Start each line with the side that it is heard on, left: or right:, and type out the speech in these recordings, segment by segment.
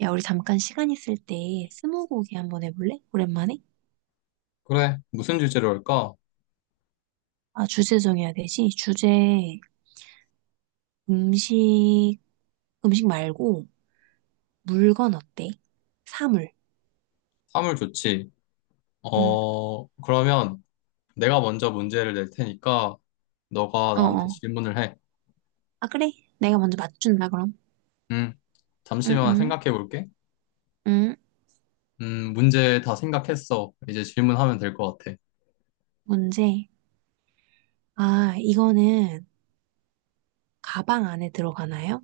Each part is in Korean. right: 야, 우리 잠깐 시간 있을 때 스무고개 한번 해볼래? 오랜만에?
left: 그래, 무슨 주제로 할까?
right: 아, 주제 정해야 되지? 주제 음식, 음식 말고 물건 어때? 사물.
left: 사물 좋지.
right: 응,
left: 그러면 내가 먼저 문제를 낼 테니까 너가 나한테
right: 어어.
left: 질문을 해.
right: 아, 그래? 내가 먼저 맞춘다, 그럼.
left: 음,
right: 응,
left: 잠시만
right: 응,
left: 생각해 볼게.
right: 응.
left: 문제 다 생각했어. 이제 질문하면 될 것 같아.
right: 문제. 아, 이거는 가방 안에 들어가나요?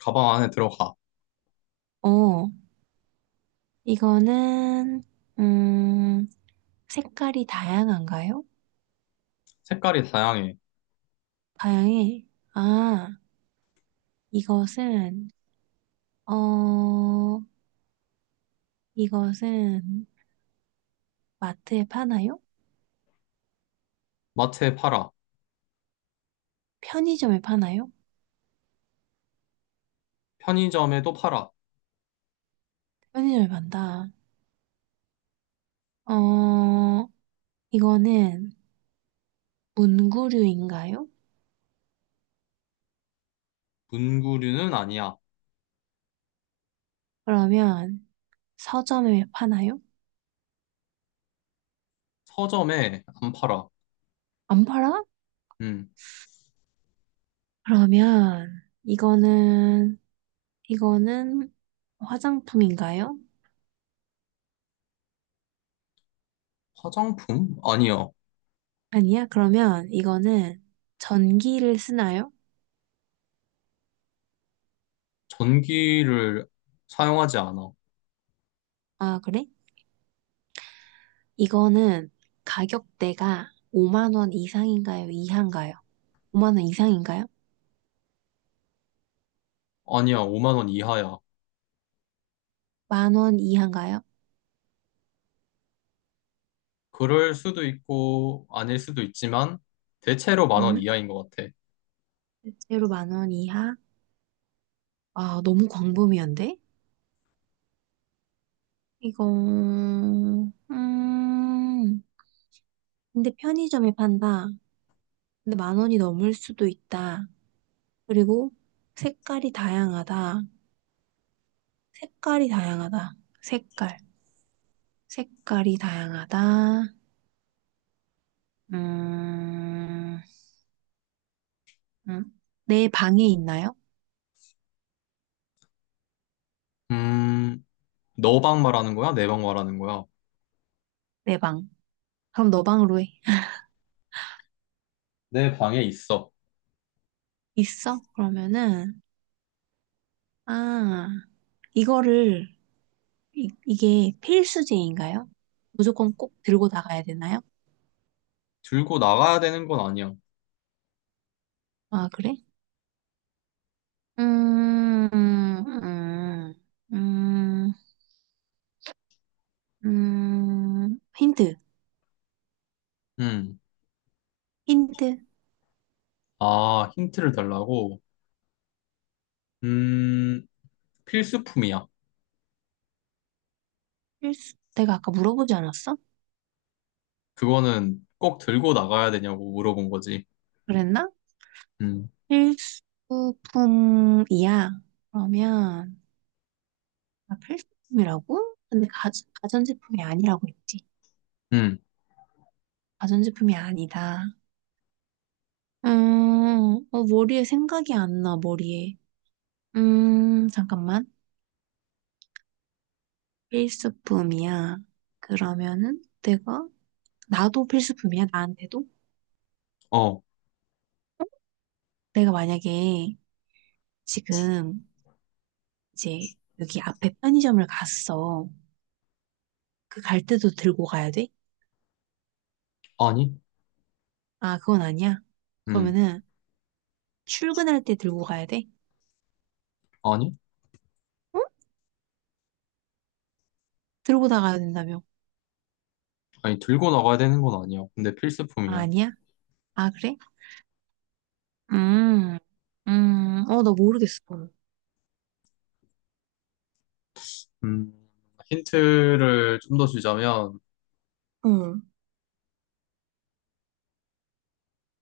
left: 가방 안에 들어가.
right: 어, 이거는, 음, 색깔이 다양한가요?
left: 색깔이 다양해.
right: 다양해. 아, 이것은, 어, 이것은 마트에 파나요?
left: 마트에 팔아.
right: 편의점에 파나요?
left: 편의점에도 팔아.
right: 편의점에 판다. 어, 이거는 문구류인가요?
left: 문구류는 아니야.
right: 그러면 서점에 파나요?
left: 서점에 안 팔아.
right: 안 팔아?
left: 음,
right: 그러면 이거는 화장품인가요?
left: 화장품? 아니야.
right: 아니야. 그러면 이거는 전기를 쓰나요?
left: 전기를 사용하지 않아.
right: 아, 그래? 이거는 가격대가 5만 원 이상인가요? 이하인가요? 5만 원 이상인가요?
left: 아니야, 5만 원 이하야.
right: 만원 이하인가요?
left: 그럴 수도 있고 아닐 수도 있지만 대체로 10,000원
right: 응?
left: 이하인 것 같아.
right: 실제로 만원 이하? 아, 너무 광범위한데? 이거, 음, 근데 편의점에 판다. 근데 만 원이 넘을 수도 있다. 그리고 색깔이 다양하다. 색깔이 다양하다. 색깔. 색깔이 다양하다. 음, 음. 내 방에 있나요?
left: 음, 너 방 말하는 거야? 내 방 말하는 거야?
right: 내 방. 그럼 너 방으로 해.
left: 내 방에 있어.
right: 있어? 그러면은, 아, 이거를 이게 필수제인가요? 무조건 꼭 들고 나가야 되나요?
left: 들고 나가야 되는 건 아니야.
right: 아, 그래? 음, 음, 음, 힌트,
left: 음,
right: 힌트.
left: 아, 힌트를 달라고? 음, 필수품이야.
right: 필수, 내가 아까 물어보지 않았어?
left: 그거는 꼭 들고 나가야 되냐고 물어본 거지.
right: 그랬나?
left: 음,
right: 필수품이야. 그러면, 아, 필수품이라고? 근데 가전제품이 아니라고 했지.
left: 음,
right: 가전제품이 아니다. 머리에 생각이 안 나, 머리에. 잠깐만. 필수품이야. 그러면은 내가 나도 필수품이야. 나한테도
left: 어,
right: 내가 만약에 지금 이제 여기 앞에 편의점을 갔어. 그 갈 때도 들고 가야 돼?
left: 아니?
right: 아, 그건 아니야.
left: 음,
right: 그러면은 출근할 때 들고 가야 돼?
left: 아니?
right: 응? 들고 나가야 된다며?
left: 아니, 들고 나가야 되는 건 아니야. 근데
right: 아,
left: 필수품이야.
right: 아니야? 아, 그래? 음, 나 모르겠어.
left: 음, 힌트를 좀 더 주자면,
right: 응.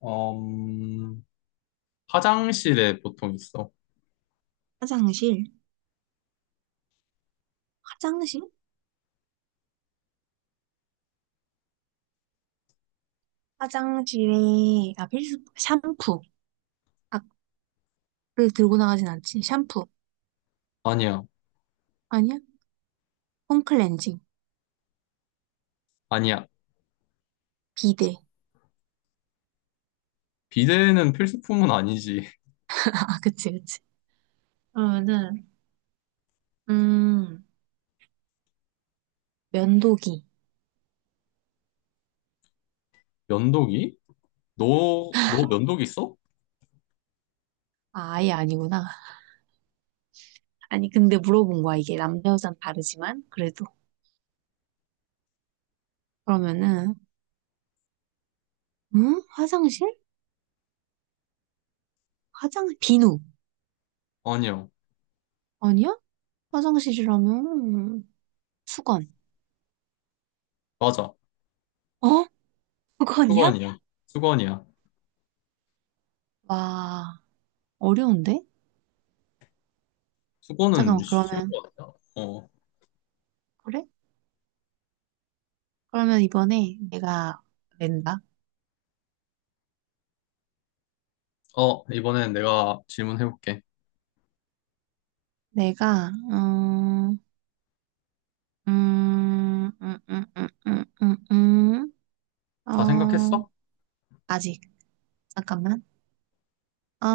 left: 음, 화장실에 보통 있어.
right: 화장실, 화장실? 화장실에, 아, 필수, 샴푸. 아, 그 들고 나가진 않지. 샴푸.
left: 아니야,
right: 아니야? 폼클렌징,
left: 아니야.
right: 비데.
left: 비데는 필수품은 아니지.
right: 아, 그치, 그치. 그러면은, 음, 면도기.
left: 면도기? 너 면도기 있어?
right: 아, 아예 아니구나. 아니, 근데 물어본 거야. 이게 남자, 여자는 다르지만, 그래도. 그러면은, 음? 화장실? 화장, 비누.
left: 아니야.
right: 아니야? 화장실이라면, 수건.
left: 맞아.
right: 어? 수건이야?
left: 수건이야. 수건이야.
right: 와, 어려운데?
left: 수건은
right: 잠깐만,
left: 쉬운
right: 그러면,
left: 거 같다. 어.
right: 그래? 그러면 이번에 내가 낸다.
left: 이번엔 내가 질문해볼게.
right: 내가, 음, 음, 음, 음, 음, 음, 음. 음.
left: 다
right: 어,
left: 생각했어?
right: 아직. 잠깐만. 어,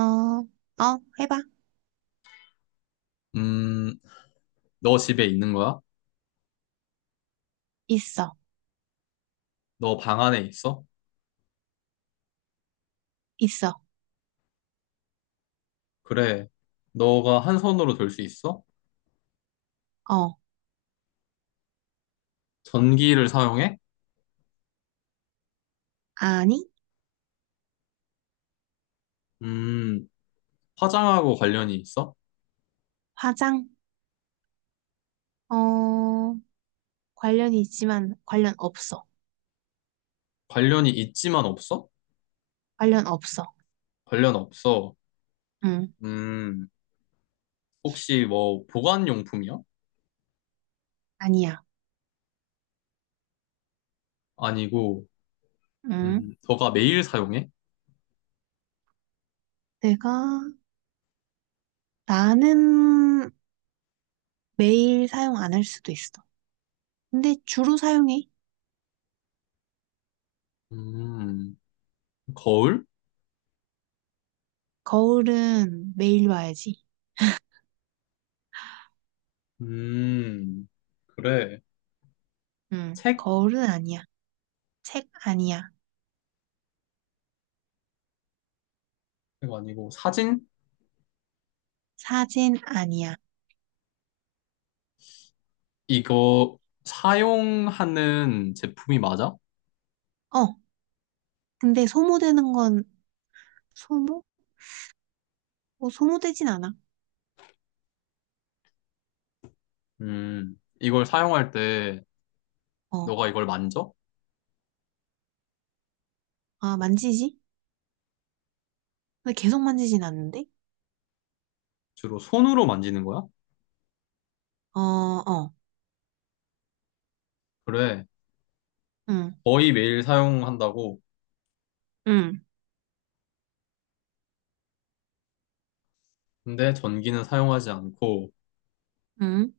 right: 어, 해봐.
left: 음, 너 집에 있는 거야?
right: 있어.
left: 너 방 안에 있어?
right: 있어.
left: 그래. 너가 한 손으로 들 수 있어?
right: 어,
left: 전기를 사용해?
right: 아니,
left: 음, 화장하고 관련이 있어?
right: 화장. 어, 관련이 있지만 관련 없어.
left: 관련이 있지만 없어?
right: 관련 없어.
left: 관련 없어.
right: 응,
left: 음, 혹시 뭐 보관용품이야?
right: 아니야.
left: 아니고,
right: 응,
left: 너가 매일 사용해?
right: 내가, 나는 매일 사용 안 할 수도 있어. 근데 주로 사용해.
left: 음, 거울?
right: 거울은 매일 봐야지.
left: 음, 그래.
right: 응,
left: 책?
right: 거울은 아니야. 책 아니야.
left: 이거 아니고 사진?
right: 사진 아니야.
left: 이거 사용하는 제품이 맞아?
right: 어, 근데 소모되는 건 소모? 소모되진 않아.
left: 이걸 사용할 때
right: 어,
left: 너가 이걸 만져?
right: 만지지? 근데 계속 만지진 않는데?
left: 주로 손으로 만지는 거야?
right: 어, 어,
left: 그래.
right: 응,
left: 거의 매일 사용한다고.
right: 응,
left: 근데 전기는 사용하지 않고
right: 응,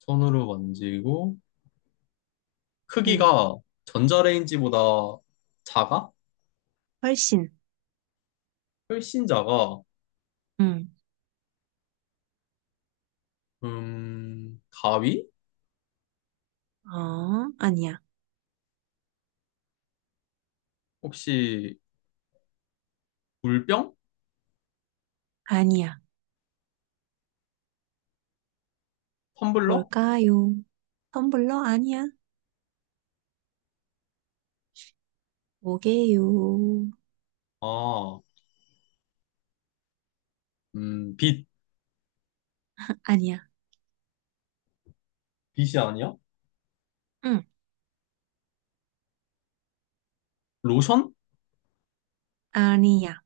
left: 손으로 만지고
right: 응.
left: 크기가 전자레인지보다 작아?
right: 훨씬,
left: 혈신자가
right: 응.
left: 가위?
right: 아니야.
left: 혹시 물병?
right: 아니야.
left: 텀블러?
right: 뭘까요? 텀블러 아니야. 뭐게요?
left: 아, 빛.
right: 아니야.
left: 빛이 아니야?
right: 응,
left: 로션?
right: 아니야.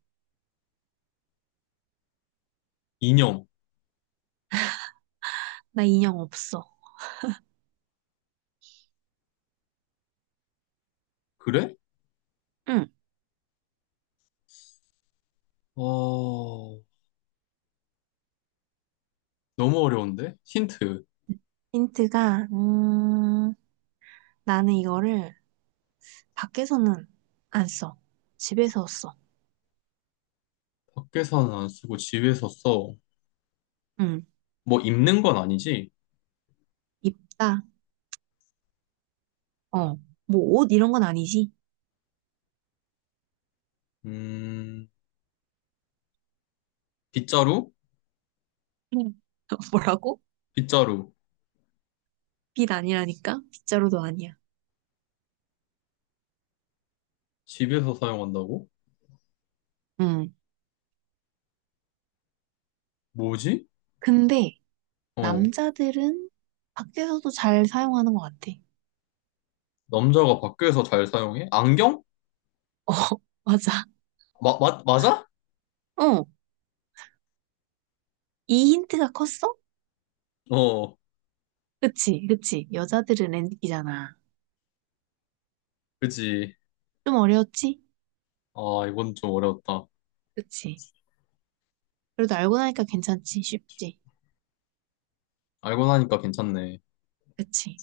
left: 이념.
right: 나 인형 없어.
left: 그래?
right: 응.
left: 어, 너무 어려운데? 힌트.
right: 힌트가, 나는 이거를 밖에서는 안 써. 집에서 써.
left: 밖에서는 안 쓰고 집에서 써.
right: 응.
left: 뭐 입는 건 아니지?
right: 입다. 어. 뭐 옷 이런 건 아니지?
left: 음, 빗자루?
right: 응. 뭐라고?
left: 빗자루.
right: 빛 아니라니까? 빗자루도 아니야.
left: 집에서 사용한다고?
right: 응.
left: 뭐지?
right: 근데
left: 어,
right: 남자들은 밖에서도 잘 사용하는 것 같아.
left: 남자가 밖에서 잘 사용해? 안경?
right: 어, 맞아.
left: 맞아?
right: 어, 이 힌트가 컸어?
left: 어,
right: 그치, 그치. 여자들은 엔딩이잖아.
left: 그지.
right: 좀 어려웠지?
left: 아, 이건 좀 어려웠다.
right: 그치. 그래도 알고 나니까 괜찮지, 쉽지.
left: 알고 나니까 괜찮네.
right: 그치.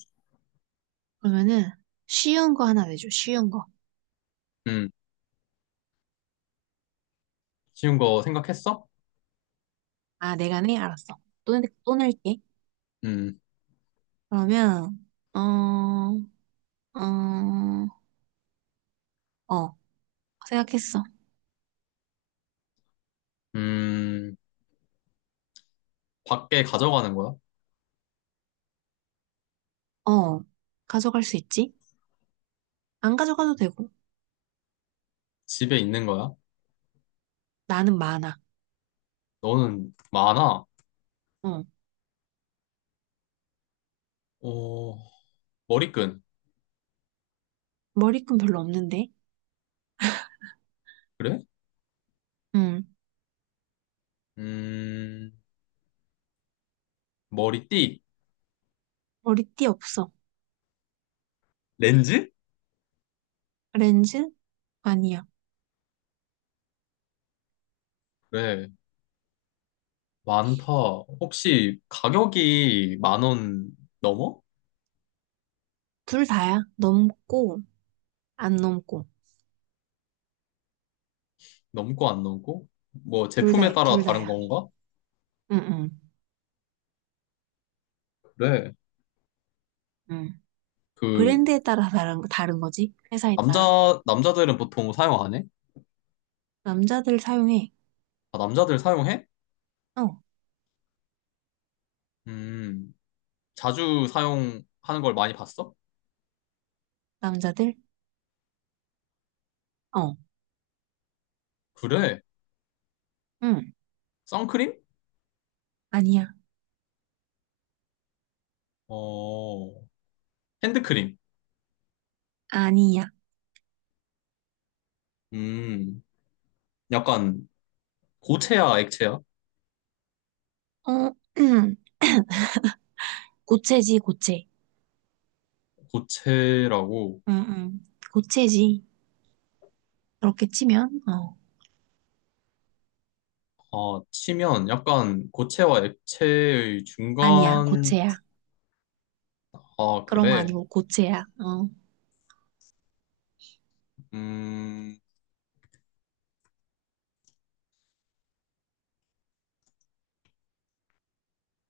right: 그러면은 쉬운 거 하나 내줘, 쉬운 거.
left: 음, 쉬운 거 생각했어?
right: 아, 내가 내? 알았어. 또 낼게.
left: 음,
right: 그러면, 어, 어, 어, 생각했어.
left: 음, 밖에 가져가는 거야?
right: 어, 가져갈 수 있지? 안 가져가도 되고.
left: 집에 있는 거야?
right: 나는 많아.
left: 너는 많아?
right: 어.
left: 어, 머리끈.
right: 머리끈 별로 없는데.
left: 그래?
right: 응.
left: 음, 머리띠.
right: 머리띠 없어.
left: 렌즈?
right: 렌즈? 아니야.
left: 그래, 많다. 혹시 가격이 10,000원 넘어?
right: 둘 다야. 넘고, 안 넘고.
left: 넘고 안 넘고? 뭐
right: 둘
left: 제품에
right: 다,
left: 따라
right: 둘
left: 다른
right: 다야.
left: 건가?
right: 응, 응,
left: 그래,
right: 응.
left: 그,
right: 브랜드에 따라 다른 거지. 회사에 따라.
left: 남자들은 보통 사용 안 해?
right: 남자들 사용해.
left: 아, 남자들 사용해?
right: 어.
left: 음. 자주 사용하는 걸 많이 봤어?
right: 남자들? 어.
left: 그래.
right: 응.
left: 선크림?
right: 아니야.
left: 어, 핸드크림.
right: 아니야.
left: 음, 약간 고체야, 액체야?
right: 어. 고체지, 고체.
left: 고체라고
right: 응, 응. 고체지. 그렇게 치면, 어.
left: 아, 치면 약간 고체와 액체의
right: 아니야.
left: 중간,
right: 고체야.
left: 아,
right: 그런 거
left: 그래.
right: 아니고 고체야. 어.
left: 음,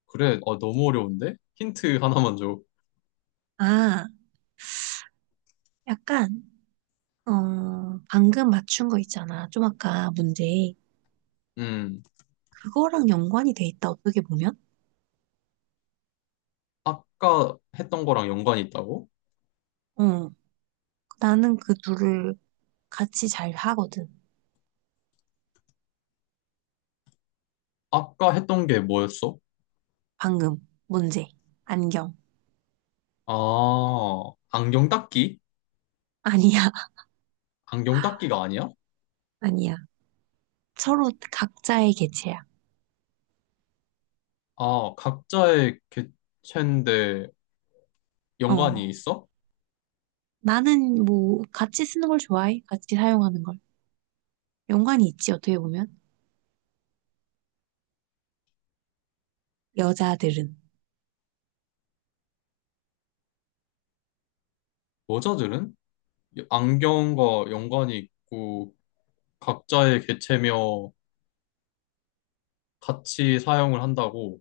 left: 그래. 아, 너무 어려운데? 힌트 하나만 줘.
right: 아. 약간, 방금 맞춘 거 있잖아. 좀 아까 문제.
left: 음,
right: 그거랑 연관이 돼 있다, 어떻게 보면?
left: 아까 했던 거랑 연관이 있다고?
right: 어, 나는 그 둘을 같이 잘 하거든.
left: 아까 했던 게 뭐였어?
right: 방금, 문제. 안경.
left: 아, 안경 닦기?
right: 아니야,
left: 안경 닦기가 아니야?
right: 아니야. 서로 각자의 개체야.
left: 아, 각자의 개체인데
right: 어,
left: 연관이 있어?
right: 나는 뭐, 같이 쓰는 걸 좋아해. 같이 사용하는 걸. 연관이 있지, 어떻게 보면? 여자들은.
left: 여자들은? 안경과 연관이 있고 각자의 개체며 같이 사용을 한다고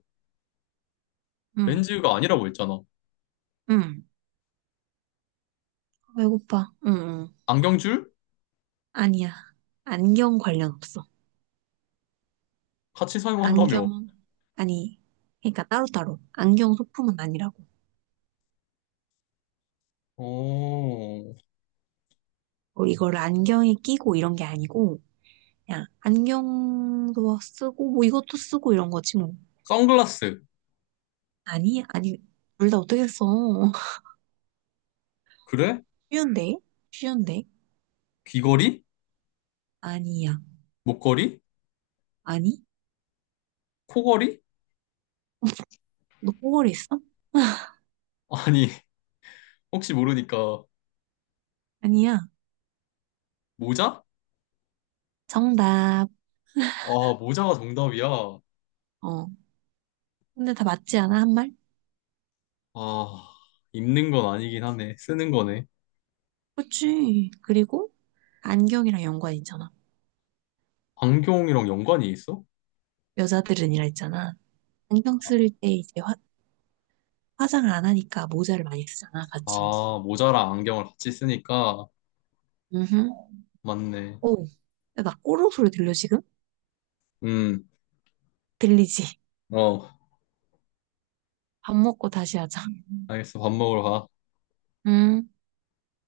right: 응,
left: 렌즈가 아니라고 했잖아.
right: 응. 배고파. 응, 응.
left: 안경줄?
right: 아니야. 안경 관련 없어.
left: 같이 사용한다며.
right: 안경, 아니, 그러니까 따로따로. 안경 소품은 아니라고.
left: 어,
right: 뭐 이걸 안경에 끼고 이런 게 아니고, 그냥 안경도 쓰고, 뭐 이것도 쓰고 이런 거지 뭐.
left: 선글라스.
right: 아니, 아니, 둘 다 어떻게 써?
left: 그래?
right: 쉬운데? 쉬운데?
left: 귀걸이?
right: 아니야.
left: 목걸이?
right: 아니?
left: 코걸이?
right: 너 꼬걸했어
left: 아니, 혹시 모르니까
right: 아니야.
left: 모자?
right: 정답.
left: 아, 모자가 정답이야.
right: 어. 근데 다 맞지 않아, 한 말?
left: 아, 입는 건 아니긴 하네. 쓰는 거네.
right: 그치. 그리고 안경이랑 연관 있잖아.
left: 안경이랑 연관이 있어?
right: 여자들은이라 했잖아. 안경 쓸 때 이제 화장을 안 하니까 모자를 많이 쓰잖아, 같이.
left: 아, 모자랑 안경을 같이 쓰니까
right: 음.
left: 맞네.
right: 오. 야, 나 꼬르륵 소리 들려, 지금?
left: 음,
right: 들리지?
left: 어,
right: 밥 먹고 다시 하자.
left: 알겠어. 밥 먹으러 가.
right: 음.